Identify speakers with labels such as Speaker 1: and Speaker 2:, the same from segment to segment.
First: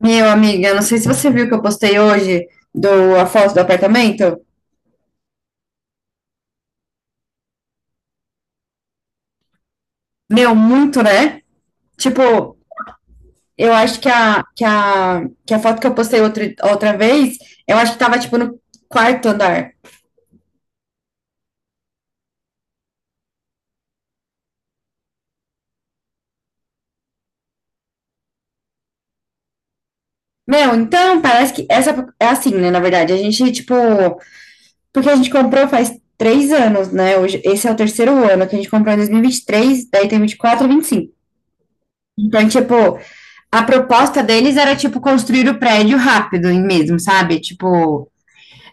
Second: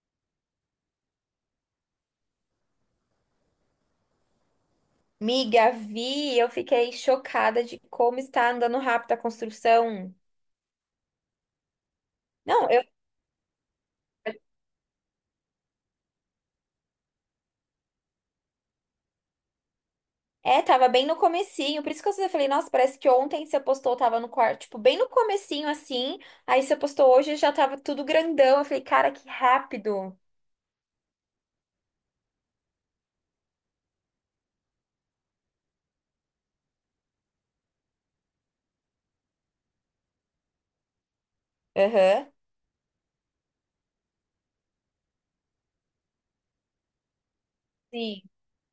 Speaker 1: Meu, amiga, não sei se você viu que eu postei hoje a foto do apartamento.
Speaker 2: Miga, vi, eu fiquei chocada de como está andando rápido a construção.
Speaker 1: Meu, muito, né? Tipo,
Speaker 2: Não, eu
Speaker 1: eu acho que a foto que eu postei outra vez, eu acho que tava, tipo, no quarto andar.
Speaker 2: tava bem no comecinho, por isso que eu falei, nossa, parece que ontem você postou, tava no quarto, tipo, bem no comecinho assim, aí você postou hoje já tava tudo grandão. Eu falei, cara, que rápido.
Speaker 1: Meu, então, parece que essa é assim, né? Na verdade, a gente, tipo, porque a gente comprou faz três anos, né? Hoje, esse é o terceiro ano que a gente comprou em dois mil e vinte e três, daí tem vinte e quatro, vinte e cinco.
Speaker 2: Aham.
Speaker 1: Então, tipo, a proposta deles era, tipo, construir o prédio rápido mesmo, sabe? Tipo,
Speaker 2: Sim.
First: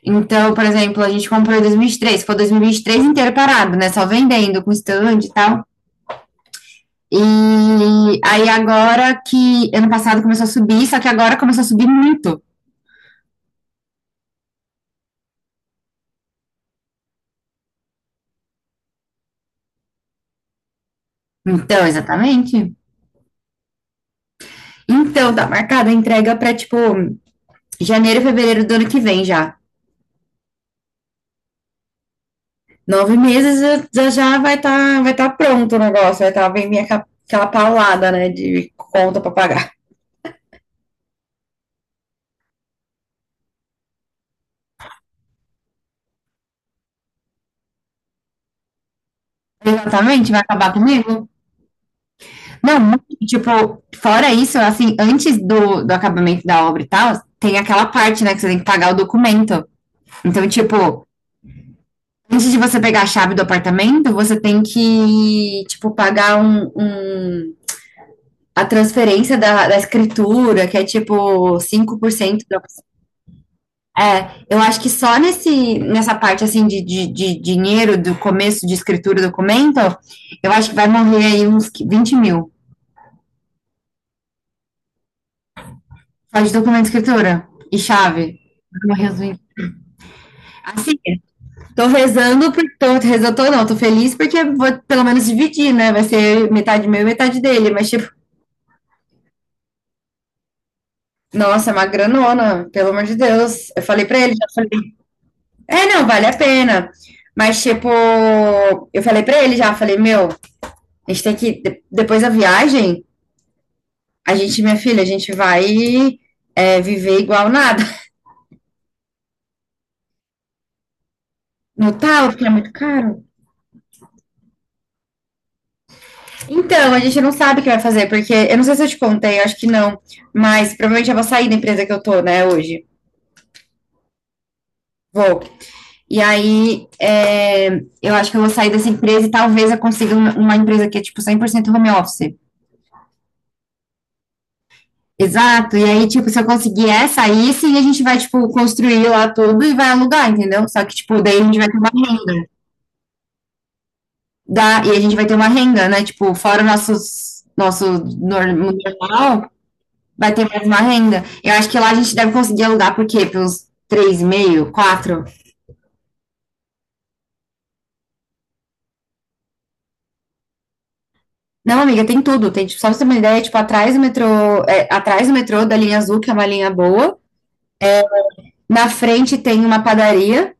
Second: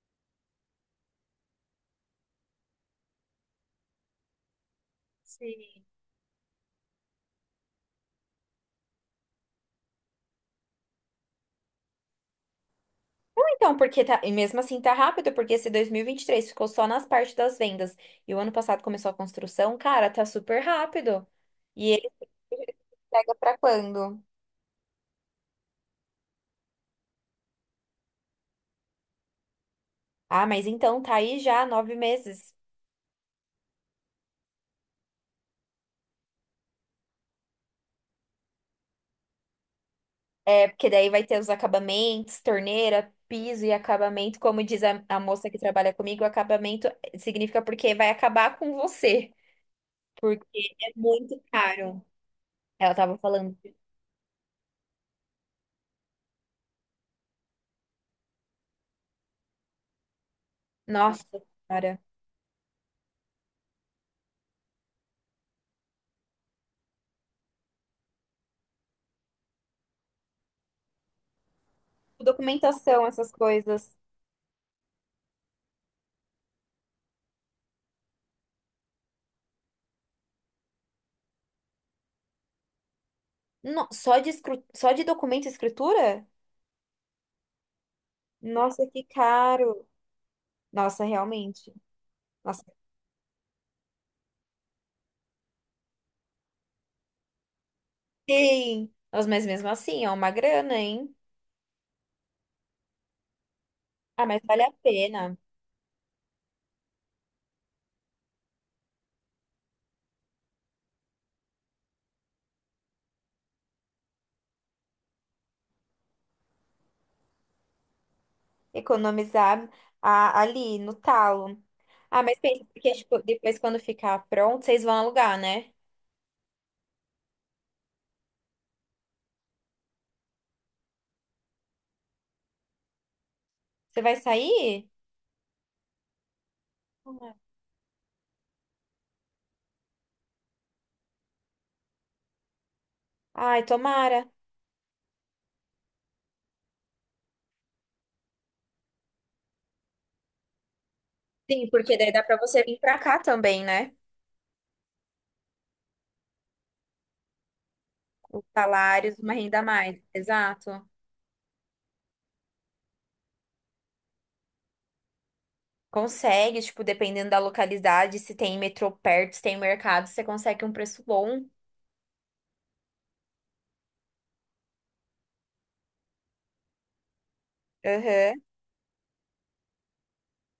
Speaker 1: então, por exemplo, a gente comprou em 2023, foi 2023 inteiro parado, né? Só vendendo com stand e tal.
Speaker 2: Sim.
Speaker 1: E aí agora que ano passado começou a subir, só que agora começou a subir muito.
Speaker 2: Então, porque tá, e mesmo assim tá rápido, porque esse 2023 ficou só nas partes das vendas e o ano passado começou a construção, cara, tá super rápido.
Speaker 1: Então,
Speaker 2: E ele
Speaker 1: exatamente.
Speaker 2: pega pra quando?
Speaker 1: Então, tá marcada a entrega para tipo janeiro, fevereiro do ano que vem já.
Speaker 2: Ah, mas então tá aí já 9 meses.
Speaker 1: Nove meses já, vai tá pronto o negócio, vem minha, aquela paulada, né, de conta para pagar.
Speaker 2: É, porque daí vai ter os acabamentos, torneira, piso e acabamento. Como diz a moça que trabalha comigo, acabamento significa porque vai acabar com você.
Speaker 1: Exatamente, vai
Speaker 2: Porque
Speaker 1: acabar
Speaker 2: é
Speaker 1: comigo.
Speaker 2: muito caro. Ela
Speaker 1: Não,
Speaker 2: tava falando.
Speaker 1: tipo, fora isso, assim, antes do acabamento da obra e tal, tem aquela parte, né, que você tem que pagar o documento. Então, tipo,
Speaker 2: Nossa, cara.
Speaker 1: antes de você pegar a chave do apartamento, você tem que, tipo, pagar a transferência da escritura, que é tipo 5% da...
Speaker 2: Documentação, essas coisas.
Speaker 1: É, eu acho que só nessa parte, assim, de dinheiro, do começo de escritura e documento, eu acho que vai morrer aí uns 20 mil.
Speaker 2: Só de documento e escritura?
Speaker 1: Só de documento e escritura e chave,
Speaker 2: Nossa, que
Speaker 1: uns...
Speaker 2: caro.
Speaker 1: Assim,
Speaker 2: Nossa, realmente. Nossa,
Speaker 1: tô rezando, tô não, tô feliz porque vou pelo menos dividir, né? Vai ser metade meu e metade dele, mas tipo,
Speaker 2: sim. Nossa, mas mesmo assim, é uma grana, hein?
Speaker 1: nossa, é uma granona, pelo amor de Deus. Eu falei pra
Speaker 2: Ah,
Speaker 1: ele,
Speaker 2: mas
Speaker 1: já
Speaker 2: vale
Speaker 1: falei,
Speaker 2: a pena.
Speaker 1: é, não, vale a pena. Mas tipo, eu falei pra ele já, falei, meu, a gente tem depois da viagem, a gente, minha filha, a gente vai é, viver igual nada.
Speaker 2: Economizar ali no talo.
Speaker 1: No tal,
Speaker 2: Ah, mas
Speaker 1: porque é
Speaker 2: pensa,
Speaker 1: muito
Speaker 2: porque
Speaker 1: caro.
Speaker 2: tipo, depois quando ficar pronto, vocês vão alugar, né?
Speaker 1: Então, a gente não sabe o que vai fazer, porque eu não sei se eu te contei, eu acho que não, mas provavelmente eu vou sair da empresa que eu tô, né, hoje.
Speaker 2: Você vai sair?
Speaker 1: Vou. E aí,
Speaker 2: Tomara.
Speaker 1: é, eu acho que eu vou sair dessa empresa e talvez eu consiga uma empresa que é, tipo, 100% home office.
Speaker 2: Ai, tomara.
Speaker 1: Exato. E aí, tipo, se eu conseguir essa, aí sim a gente vai, tipo, construir lá tudo e vai alugar, entendeu? Só que, tipo, daí a gente vai
Speaker 2: Sim,
Speaker 1: ter uma
Speaker 2: porque daí dá pra
Speaker 1: renda
Speaker 2: você vir pra cá também, né?
Speaker 1: e a gente vai ter uma renda, né? Tipo, fora o nosso
Speaker 2: Os salários, uma
Speaker 1: normal,
Speaker 2: renda a mais.
Speaker 1: vai ter mais
Speaker 2: Exato.
Speaker 1: uma renda. Eu acho que lá a gente deve conseguir alugar, por quê? Pelos três e meio, quatro...
Speaker 2: Consegue, tipo, dependendo da localidade, se tem metrô perto, se tem mercado, você consegue um preço bom.
Speaker 1: Não, amiga, tem tudo. Tem, tipo, só pra você ter uma ideia, tipo, atrás do metrô, é, atrás do metrô da linha azul, que é uma linha boa.
Speaker 2: Aham.
Speaker 1: Na frente tem uma padaria.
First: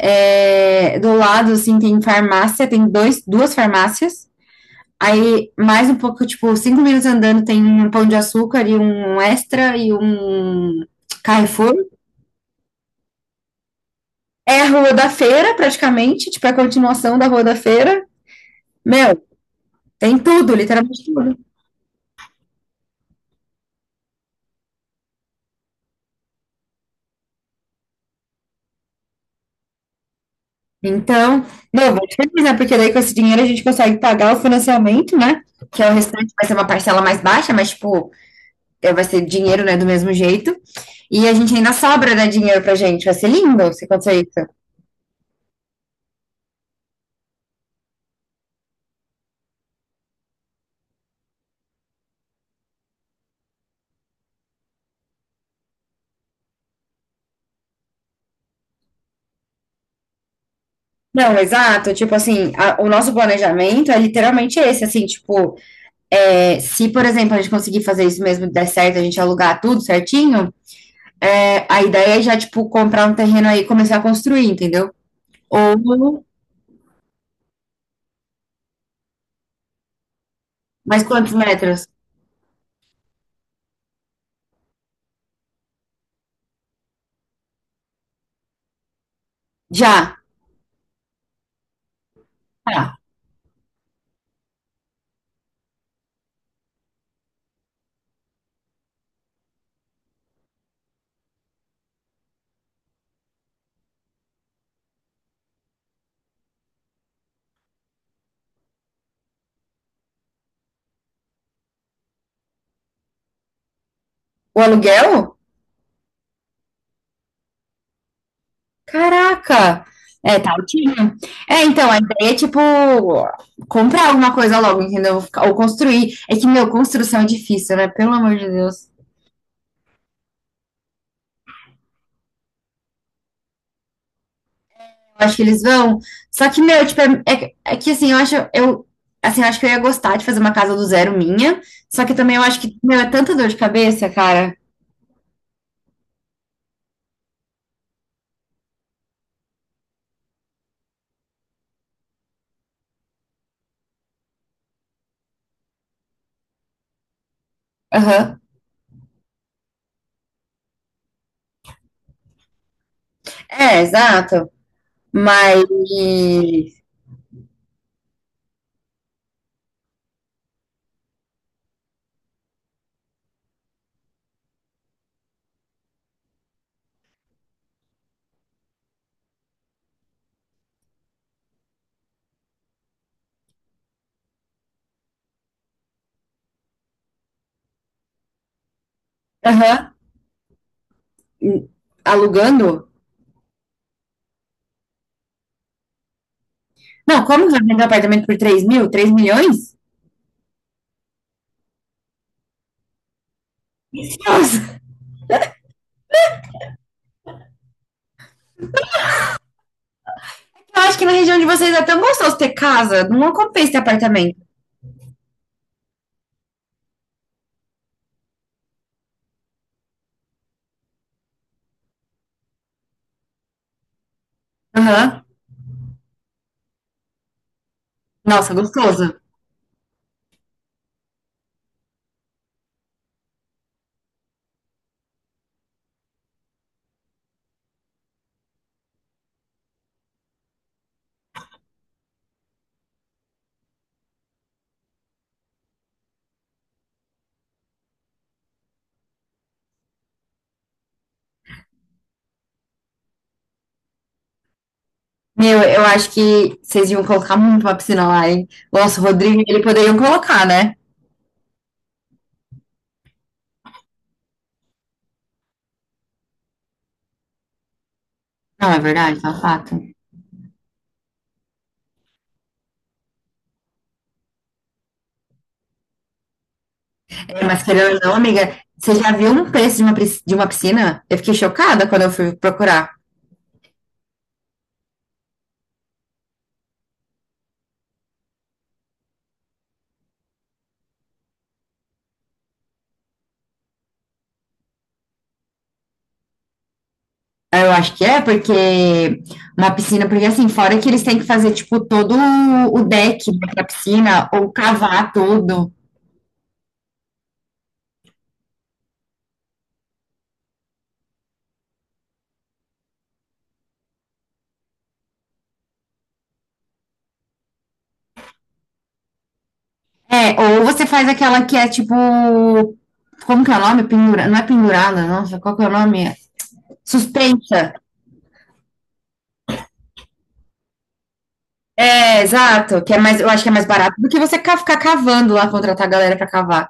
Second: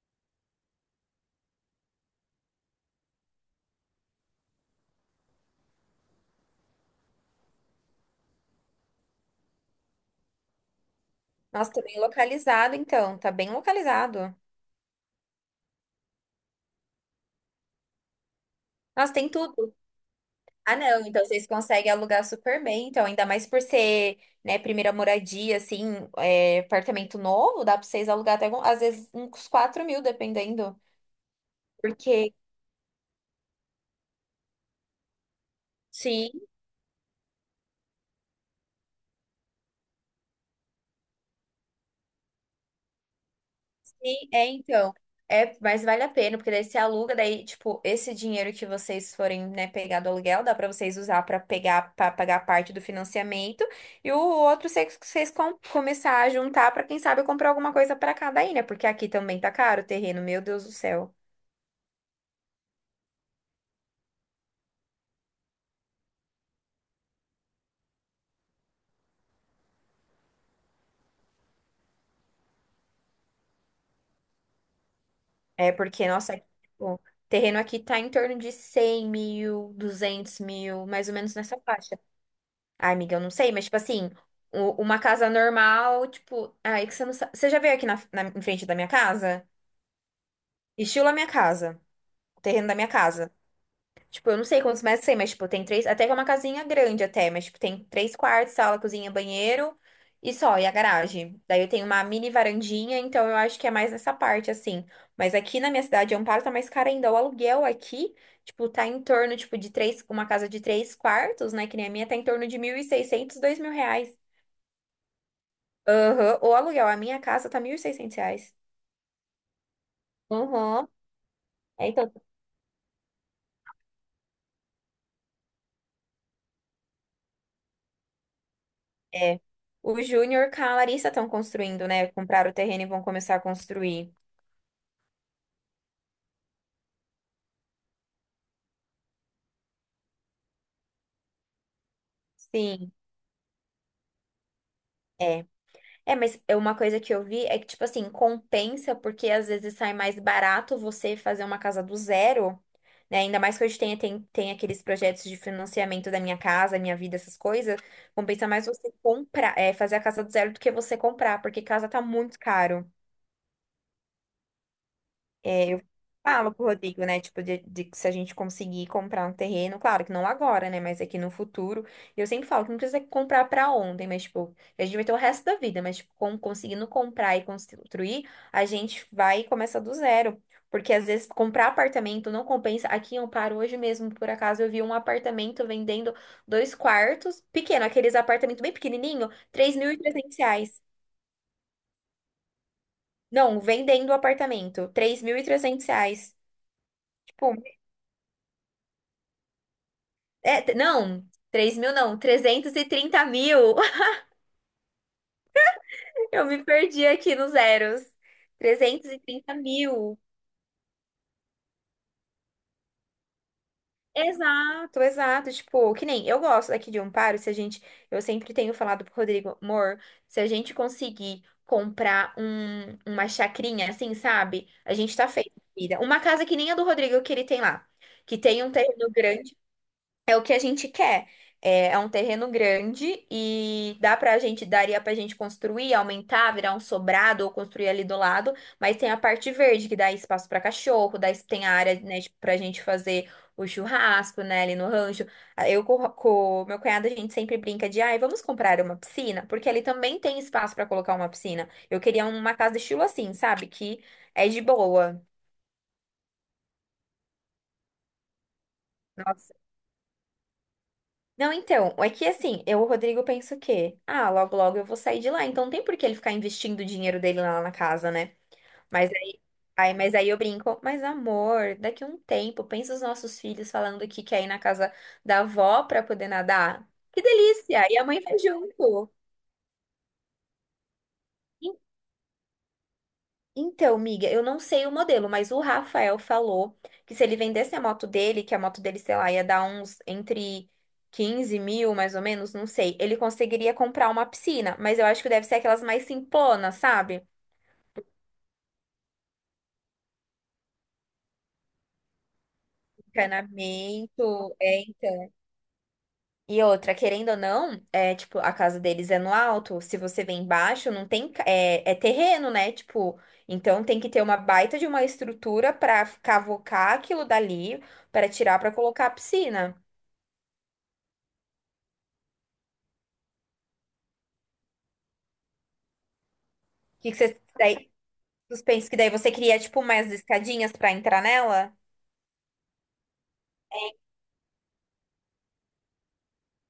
Speaker 1: É, do lado, assim, tem farmácia, tem duas farmácias. Aí, mais um pouco, tipo, cinco minutos andando, tem um Pão de Açúcar e um Extra e um
Speaker 2: Nossa,
Speaker 1: Carrefour.
Speaker 2: tá bem localizado, então. Tá bem localizado.
Speaker 1: É a Rua da Feira, praticamente, tipo, é a continuação da Rua da Feira.
Speaker 2: Nossa,
Speaker 1: Meu,
Speaker 2: tem tudo.
Speaker 1: tem tudo,
Speaker 2: Ah, não,
Speaker 1: literalmente
Speaker 2: então
Speaker 1: tudo.
Speaker 2: vocês conseguem alugar super bem, então ainda mais por ser, né, primeira moradia, assim, é, apartamento novo, dá pra vocês alugar até, às vezes, uns 4.000, dependendo,
Speaker 1: Então, meu, vou te
Speaker 2: porque,
Speaker 1: avisar, porque daí com esse dinheiro a gente consegue pagar o financiamento, né? Que é o
Speaker 2: sim,
Speaker 1: restante, vai ser uma parcela mais baixa, mas, tipo, é, vai ser dinheiro, né, do mesmo jeito. E a gente ainda sobra, né, dinheiro pra gente. Vai ser lindo se acontecer
Speaker 2: sim, é,
Speaker 1: isso.
Speaker 2: então, é, mas vale a pena, porque daí você aluga, daí, tipo, esse dinheiro que vocês forem, né, pegar do aluguel, dá pra vocês usar pra pegar, para pagar parte do financiamento, e o outro vocês, começar a juntar pra, quem sabe, comprar alguma coisa pra cada aí, né, porque aqui também tá caro o terreno, meu Deus do céu.
Speaker 1: Não, exato. Tipo assim, o nosso planejamento é literalmente esse, assim, tipo, é, se, por exemplo, a gente conseguir fazer isso mesmo, der certo, a gente alugar tudo certinho, é, a ideia é já, tipo, comprar um terreno aí e começar a construir, entendeu?
Speaker 2: É porque,
Speaker 1: Ou...
Speaker 2: nossa, o terreno aqui tá em torno de 100 mil, 200 mil,
Speaker 1: mas
Speaker 2: mais ou
Speaker 1: quantos
Speaker 2: menos nessa
Speaker 1: metros?
Speaker 2: faixa. Ai, amiga, eu não sei, mas, tipo assim, uma casa normal, tipo. Ai, que você não sabe. Você já veio aqui em frente da minha casa?
Speaker 1: Já.
Speaker 2: Estilo a minha casa, o terreno da minha
Speaker 1: Tá.
Speaker 2: casa. Tipo, eu não sei quantos mais tem, mas, tipo, tem três. Até que é uma casinha grande, até, mas, tipo, tem três quartos, sala, cozinha, banheiro e só, e a garagem. Daí eu tenho uma mini varandinha, então eu acho que é mais nessa parte, assim. Mas aqui na minha cidade, Amparo tá mais caro ainda. O aluguel aqui, tipo, tá em torno, tipo, de três. Uma casa de três quartos, né, que nem a minha, tá em torno de 1.600, R$ 2.000.
Speaker 1: O aluguel?
Speaker 2: Aham. O aluguel, a minha casa tá R$ 1.600.
Speaker 1: Caraca! É, tá
Speaker 2: Aham.
Speaker 1: altinho. É,
Speaker 2: É,
Speaker 1: então, a
Speaker 2: então,
Speaker 1: ideia é, tipo, comprar alguma coisa logo, entendeu? Ou construir. É que, meu, construção é difícil, né? Pelo amor de Deus.
Speaker 2: é. O Júnior com a Larissa estão construindo, né? Compraram o terreno e vão começar a construir.
Speaker 1: Eu acho que eles vão. Só que, meu, tipo, assim, assim, eu acho que eu ia gostar de fazer uma casa do zero minha. Só que também eu acho que,
Speaker 2: Sim,
Speaker 1: meu, é tanta dor de cabeça, cara.
Speaker 2: é. É, mas é uma coisa que eu vi é que, tipo assim, compensa porque às vezes sai mais barato você fazer uma casa do zero, né? Ainda mais que hoje tem aqueles projetos de financiamento da minha casa, minha vida, essas coisas.
Speaker 1: Aham.
Speaker 2: Compensa mais você comprar, é, fazer a casa do zero do que você comprar, porque casa tá muito caro.
Speaker 1: É, exato. Mas...
Speaker 2: É, eu falo pro Rodrigo, né? Tipo, de que se a gente conseguir comprar um terreno, claro que não agora, né? Mas aqui no futuro. E eu sempre falo que não precisa comprar pra ontem, mas, tipo, a gente vai ter o resto da vida, mas, tipo, conseguindo comprar e construir, a gente vai e começa do zero. Porque às vezes comprar apartamento não compensa. Aqui em Amparo, hoje mesmo, por acaso, eu vi um apartamento vendendo dois quartos, pequeno, aqueles apartamentos bem pequenininho, três mil
Speaker 1: Aham.
Speaker 2: e trezentos reais.
Speaker 1: Alugando?
Speaker 2: Não, vendendo o apartamento, R$ 3.300.
Speaker 1: Não, como que
Speaker 2: Tipo,
Speaker 1: vai vender um apartamento por 3 mil? 3 milhões?
Speaker 2: é, não, 3.000 não, 330.000.
Speaker 1: Delicioso.
Speaker 2: Eu me perdi aqui nos zeros. 330.000.
Speaker 1: Eu acho que na região de vocês é tão gostoso ter casa. Não compensa ter apartamento.
Speaker 2: Exato, exato. Tipo, que nem eu gosto daqui de Amparo, se a gente. Eu sempre tenho falado pro Rodrigo, amor, se a gente conseguir comprar uma chacrinha assim, sabe? A gente
Speaker 1: Aham.
Speaker 2: tá feito, vida. Uma casa que nem a do Rodrigo que ele tem lá. Que
Speaker 1: Nossa,
Speaker 2: tem um terreno
Speaker 1: gostoso.
Speaker 2: grande. É o que a gente quer. É, é um terreno grande e dá pra gente, daria pra gente construir, aumentar, virar um sobrado ou construir ali do lado, mas tem a parte verde que dá espaço para cachorro, dá, tem a área, né, pra gente fazer o churrasco, né, ali no rancho. Ah, eu com meu cunhado a gente sempre brinca de, ai, vamos comprar uma piscina, porque ali também tem espaço para colocar uma piscina. Eu queria uma casa estilo assim, sabe? Que é de boa.
Speaker 1: Meu, eu acho que vocês iam colocar muito uma piscina lá, hein? Nossa, o Rodrigo, ele poderiam colocar, né?
Speaker 2: Não, então, é que assim, eu, o Rodrigo, penso que, ah, logo, logo eu vou sair de lá, então não tem por que ele ficar investindo o dinheiro dele lá na casa, né?
Speaker 1: Não, é
Speaker 2: Mas
Speaker 1: verdade, tá
Speaker 2: aí,
Speaker 1: fato.
Speaker 2: mas aí eu brinco, mas amor, daqui a um tempo, pensa os nossos filhos falando que quer ir na casa da avó pra poder nadar. Que
Speaker 1: É, mas
Speaker 2: delícia!
Speaker 1: querendo
Speaker 2: E
Speaker 1: ou
Speaker 2: a
Speaker 1: não,
Speaker 2: mãe vai
Speaker 1: amiga, você já
Speaker 2: junto.
Speaker 1: viu um preço de uma, pris- de uma piscina? Eu fiquei chocada quando eu fui procurar.
Speaker 2: Então, miga, eu não sei o modelo, mas o Rafael falou que se ele vendesse a moto dele, que a moto dele, sei lá, ia dar uns entre 15 mil, mais ou menos, não sei, ele conseguiria comprar uma piscina, mas eu acho que deve ser aquelas mais simplonas, sabe?
Speaker 1: Eu acho que é, porque uma piscina, porque assim, fora que eles têm que fazer, tipo, todo o deck, né, pra piscina,
Speaker 2: Encanamento,
Speaker 1: ou
Speaker 2: é,
Speaker 1: cavar
Speaker 2: então.
Speaker 1: tudo.
Speaker 2: E outra, querendo ou não, é, tipo, a casa deles é no alto, se você vem embaixo, não tem, é terreno, né? Tipo, então tem que ter uma baita de uma estrutura pra cavocar aquilo dali, pra tirar, pra colocar a piscina.
Speaker 1: É, ou você faz aquela que é tipo... Como que é o nome? Pendura... Não é pendurada, nossa, qual que é o nome?
Speaker 2: Que você
Speaker 1: Suspensa.
Speaker 2: daí, suspense, que daí você cria, tipo, mais escadinhas pra entrar nela?
Speaker 1: É, exato. Que é mais, eu acho que é mais barato do que você ficar cavando lá, contratar a galera pra cavar.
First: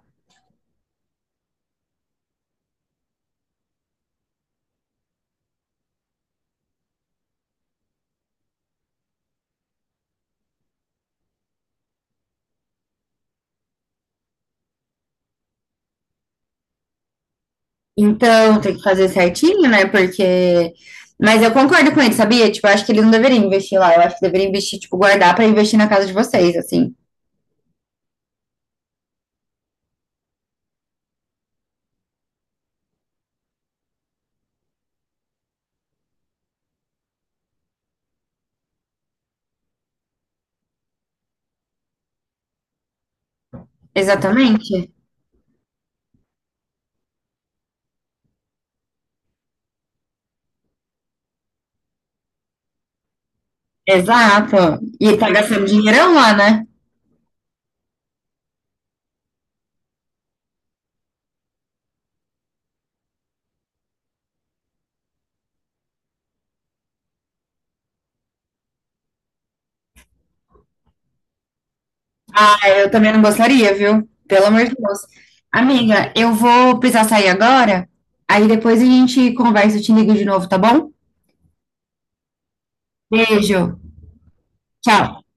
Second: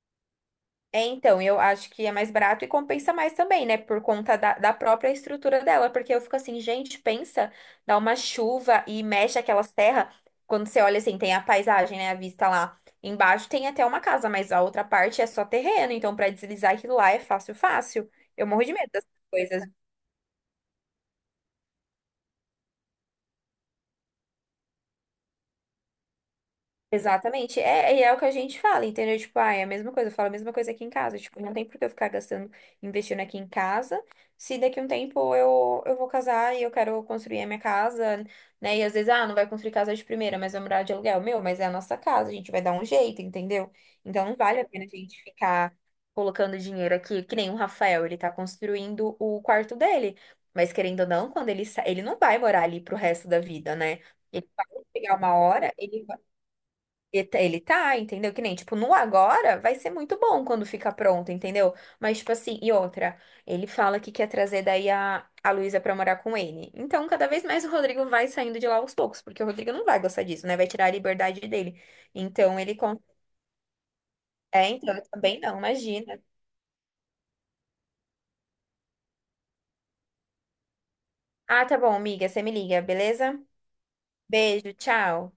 Speaker 2: É, então, eu acho que é mais barato e compensa mais também, né? Por conta da própria estrutura dela. Porque eu fico assim, gente, pensa, dá uma chuva e mexe aquelas terras. Quando você olha assim, tem a paisagem, né? A vista lá embaixo tem até uma casa, mas a outra parte é só terreno. Então, pra deslizar aquilo lá é fácil, fácil. Eu
Speaker 1: Então,
Speaker 2: morro de
Speaker 1: tem que
Speaker 2: medo
Speaker 1: fazer
Speaker 2: dessas
Speaker 1: certinho,
Speaker 2: coisas.
Speaker 1: né? Porque... Mas eu concordo com ele, sabia? Tipo, eu acho que eles não deveriam investir lá. Eu acho que deveriam investir, tipo, guardar pra investir na casa de vocês, assim.
Speaker 2: Exatamente. É, e é o que a gente fala, entendeu? Tipo, ah, é a mesma coisa, eu falo a mesma coisa aqui em casa. Tipo, não tem por que eu ficar gastando, investindo aqui em casa, se daqui a um tempo eu vou casar e eu quero construir a minha casa, né? E às vezes, ah, não vai construir casa de primeira, mas vai morar de aluguel. Meu, mas é a nossa casa, a gente vai dar um jeito, entendeu? Então não vale a pena a
Speaker 1: Exatamente.
Speaker 2: gente ficar colocando dinheiro aqui, que nem o Rafael, ele tá construindo o quarto dele. Mas querendo ou não, quando ele ele não vai morar ali pro resto da vida, né? Ele vai
Speaker 1: Exato. E
Speaker 2: chegar
Speaker 1: tá
Speaker 2: uma
Speaker 1: gastando
Speaker 2: hora, ele
Speaker 1: dinheirão lá, né?
Speaker 2: e tá- Ele tá, entendeu? Que nem, tipo, no agora vai ser muito bom quando ficar pronto, entendeu? Mas, tipo assim, e outra, ele fala que quer trazer daí a Luísa pra morar com ele. Então, cada vez mais o Rodrigo vai saindo de lá aos poucos, porque o Rodrigo não vai gostar disso, né? Vai tirar a liberdade dele.
Speaker 1: Ah,
Speaker 2: Então, ele.
Speaker 1: eu também não gostaria, viu? Pelo amor
Speaker 2: É,
Speaker 1: de
Speaker 2: então,
Speaker 1: Deus.
Speaker 2: eu também não,
Speaker 1: Amiga,
Speaker 2: imagina.
Speaker 1: eu vou precisar sair agora. Aí depois a gente conversa, eu te ligo de novo, tá bom?
Speaker 2: Ah, tá bom, amiga, você me liga, beleza?
Speaker 1: Beijo.
Speaker 2: Beijo,
Speaker 1: Tchau.
Speaker 2: tchau.